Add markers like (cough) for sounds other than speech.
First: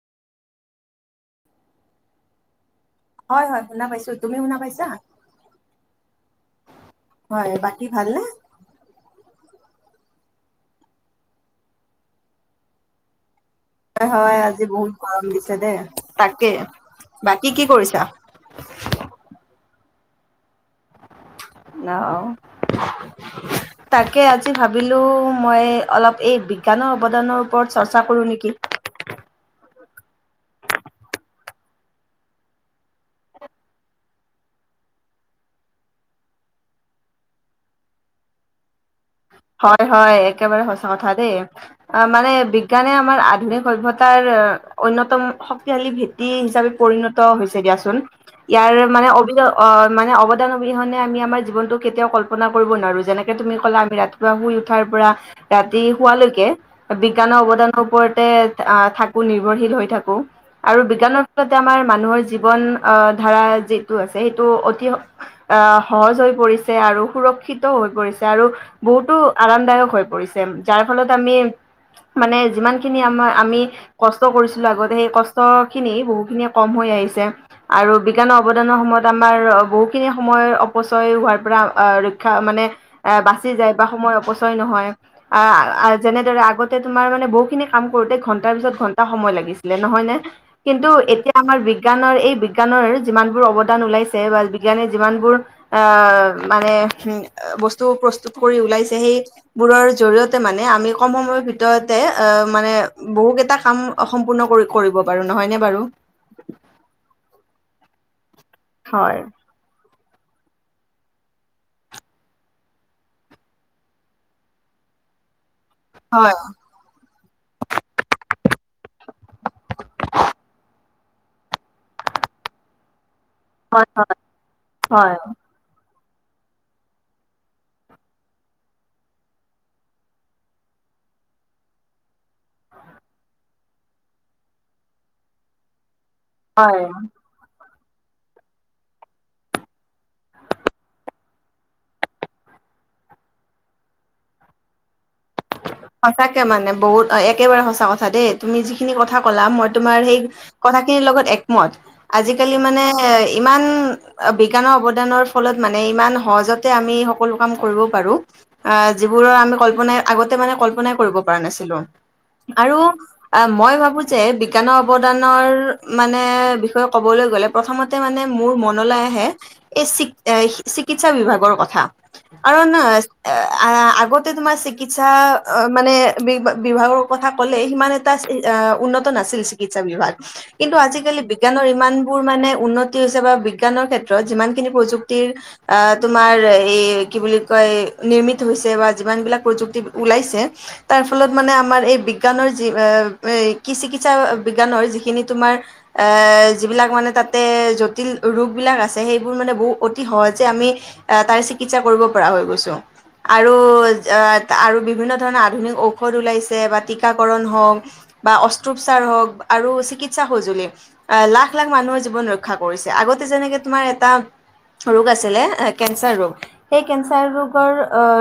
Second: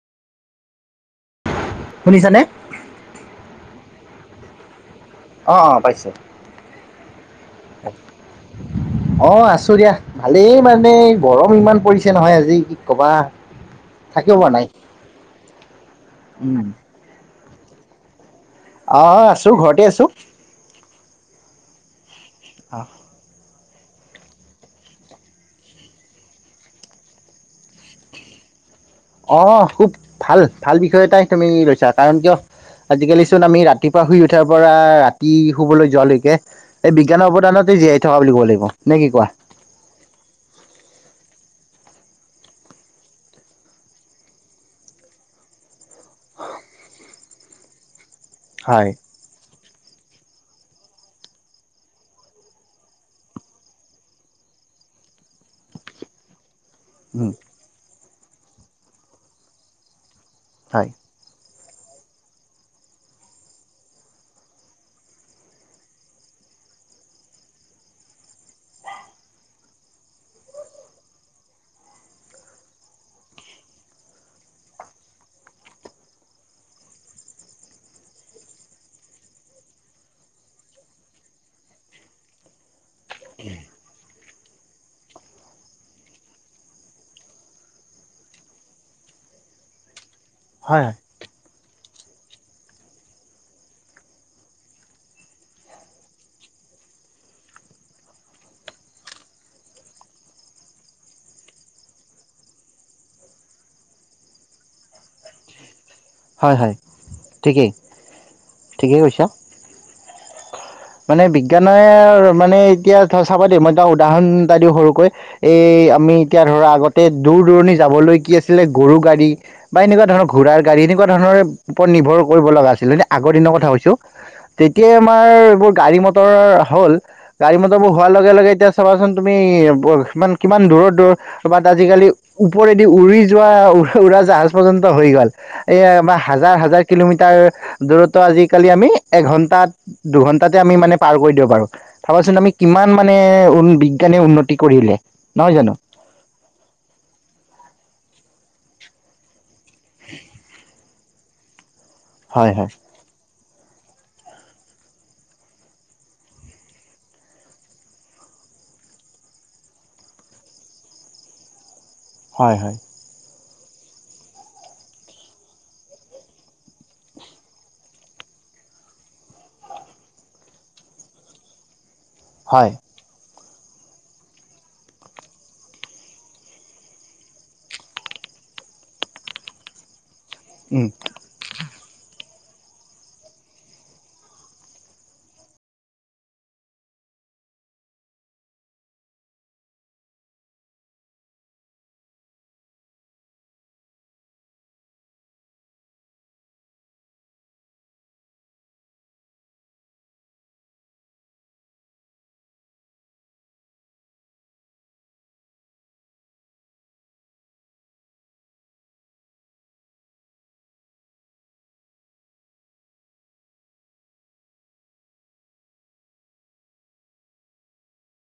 শুনিছানে? হয়, হয়। শুনা পাইছো। তুমি শুনা পাইছা? অ, অ পাইছোঁ। হয় বাকী ভালনে অ আছো দিয়া। ভালেই মানে গৰম ইমান পৰিছে নহয়, আজি কি কবা। হয়, থাকিব হয় পৰা আজি নাই বহুত গৰম দিছে দেই। তাকে উম বাকী কি কৰিছা? অঁ' আছোঁ, ঘৰতে আছোঁ। অ। অহ তাকে আজি ভাবিলোঁ মই অলপ এই বিজ্ঞানৰ অৱদানৰ ওপৰত চৰ্চা কৰোঁ নেকি? অঁ খুব ভাল ভাল বিষয় এটাই তুমি লৈছা, কাৰণ কিয় আজিকালি চোন আমি ৰাতিপুৱা শুই উঠাৰ পৰা ৰাতি শুবলৈ যোৱালৈকে এই বিজ্ঞানৰ অৱদানতে জীয়াই থকা বুলি ক'ব লাগিব। নে কি কোৱা? হয়, হয়। একেবাৰে সঁচা কথা দেই। অ মানে বিজ্ঞানে আমাৰ আধুনিক সভ্যতাৰ অন্যতম শক্তিশালী ভেঁটি হিচাপে পৰিণত হৈছে দিয়াচোন। ইয়াৰ হয় মানে অভিন অ মানে অৱদান অবিহনে আমি আমাৰ জীৱনতো কেতিয়াও কল্পনা কৰিব নোৱাৰো। যেনেকে তুমি ক'লা আমি ৰা শুই উঠাৰ পৰা ৰাতি শোৱালৈকে উম বিজ্ঞানৰ অৱদানৰ ওপৰত তে আ থাকো, নিৰ্ভৰশীল হৈ থাকো। আৰু হয় বিজ্ঞানৰ ফলত আমাৰ মানুহৰ জীৱন আহ ধাৰা যিটো আছে সেইটো অতি আহ সহজ হৈ পৰিছে আৰু সুৰক্ষিতো হৈ পৰিছে আৰু বহুতো আৰামদায়ক হৈ পৰিছে। যাৰ ফলত আমি মানে যিমান খিনি আমাৰ আমি কষ্ট কৰিছিলো আগতে, সেই কষ্ট খিনি বহুখিনি কম হৈ আহিছে আৰু বিজ্ঞানৰ অৱদানৰ সময়ত আমাৰ বহুখিনি সময় অপচয় হোৱাৰ পৰা আ ৰক্ষা মানে বাচি যায় বা সময় অপচ চয় নহয়। আহ যেনেদৰে আগতে তোমাৰ মানে বহুত খিনি কাম কৰোতে ঘন্টাৰ পিছত ঘন্টা সময় লাগি ছিলে নহয়নে? হয় কিন্তু হয় এতিয়া আমাৰ বিগ বিজ্ঞানৰ এই বিজ্ঞানৰ যিমানবোৰ অৱদান ওলাইছে বা বিজ্ঞানে যিমানবোৰ আহ মানে অ বস্তু প্ৰচ টোত কৰি ওলাইছে, সেইবোৰৰ জৰিয়তে মানে আমি কম সময়ৰ ভিতৰতে অ মানে বহ বহু কেইটা কাম সম্পূৰ্ণ কৰিব পাৰোঁ। নহয়নে বাৰু? হয়, হয় ঠিকেই, ঠিকেই হয় কৈছা। (inaudible) মানে বিজ্ঞানৰ মানে এতিয়া ধৰা চাব দেই মই তাক উদাহৰণ এটা দিওঁ সৰুকৈ। এই আমি এতিয়া ধৰা আগতে দূৰ দূৰণি যাবলৈ কি আছিলে গৰু গাড়ী বা এনেকুৱা ধৰণৰ ঘোঁৰাৰ গাড়ী এনেকুৱা ধৰণৰ ওপৰত নিৰ্ভৰ কৰিব লগা আছিলে। আগৰ দিনৰ কথা কৈছোঁ। তেতিয়াই হয়। আমাৰ এইবোৰ গাড়ী মট মটৰ হ'ল। গাড়ী মটৰ বোৰ হোৱাৰ লগে লগে এতিয়া চাবাচোন তুমি কিমান কিমান দূৰৰ দূৰৰ কবাত আজিকালি ওপৰেদি উৰি যোৱা উৰা জাহাজ পৰ্যন্ত হৈ গ'ল। এই আমাৰ হাজাৰ হাজাৰ হয় কিলোমিটাৰ দূৰত্ব আজি কালি আমি এঘন্টা, দুঘন্টাতে আমি মানে পাৰ কৰি দিব পাৰোঁ। ভাবাচোন আমি কিমান কিমান মানে উ বিজ্ঞানে উন্নতি কৰিলে। নহয় জানো সঁচাকে মানে বহুত একেবাৰে সঁচা কথা দেই। তুমি যিখিনি কথা ক'লা মই তোমাৰ সেই কথাখিনিৰ লগত একমত। হয় আজিকালি হয় মানে ইমান বিজ্ঞানৰ অৱদানৰ ফলত মানে ইমান সহজতে আমি সকলো কাম কৰিব পাৰোঁ। আ যিবোৰৰ আমি কল্পনাই আগতে মানে কল্পনাই কৰিব পৰা নাছিলোঁ। হয় আৰু হয় অ মই ভাবোঁ যে বিজ্ঞানৰ অৱদানৰ মানে বিষয়ে ক'বলৈ গ'লে প্ৰথমতে মানে মোৰ মনলৈ আহে এই চিক চিকিৎসা বিভাগৰ কথা ৷ কাৰণ হয় আগতে তোমাৰ চিকি- চিকিৎসা মানে বি বিভাগৰ কথা ক'লে সিমান এটা উন্নত নাছিল চিকিৎসা বিভাগ। কিন্তু উম আজিকালি বিজ্ঞানৰ ইমান বোৰ মানে উন্নতি হৈছে বা বিজ্ঞানৰ ক্ষেত্ৰত যিমান খিনি প্ৰযুক্তিৰ তোমাৰ এই কি বুলি কয়। এই নিৰ্মিত হৈছে বা যিমান বিলাক প্ৰযুক্ত ওলাইছে তাৰ ফলত মানে আমাৰ এই বিজ্ঞানৰ যি এ চিকিৎসা বিজ্ঞানৰ ধৰ যিখিনি তোমাৰ এ যিলাক মানে তাতে জটিল ৰোগ বিলাক আছে সেইবোৰ মানে বহু অতি সহজে আমি তাৰ চিকিৎসা কৰিব পৰা হৈ গৈছোঁ আৰু য আৰু বিভিন্ন ধৰণৰ আধুনিক ঔষধ ওলাইছে বা টীকাকৰণ হওঁক বা অস্ত্ৰোপচাৰ হওঁক। আৰু চিকিৎসা সঁজুলি লাখ লাখ মানুহৰ জীৱন ৰক্ষা কৰিছে আগতে যেনেকে তোমাৰ এটা ৰোগ আছিলে কেঞ্চাৰ ৰোগ সেই কেঞ্চাৰ ৰোগৰ অ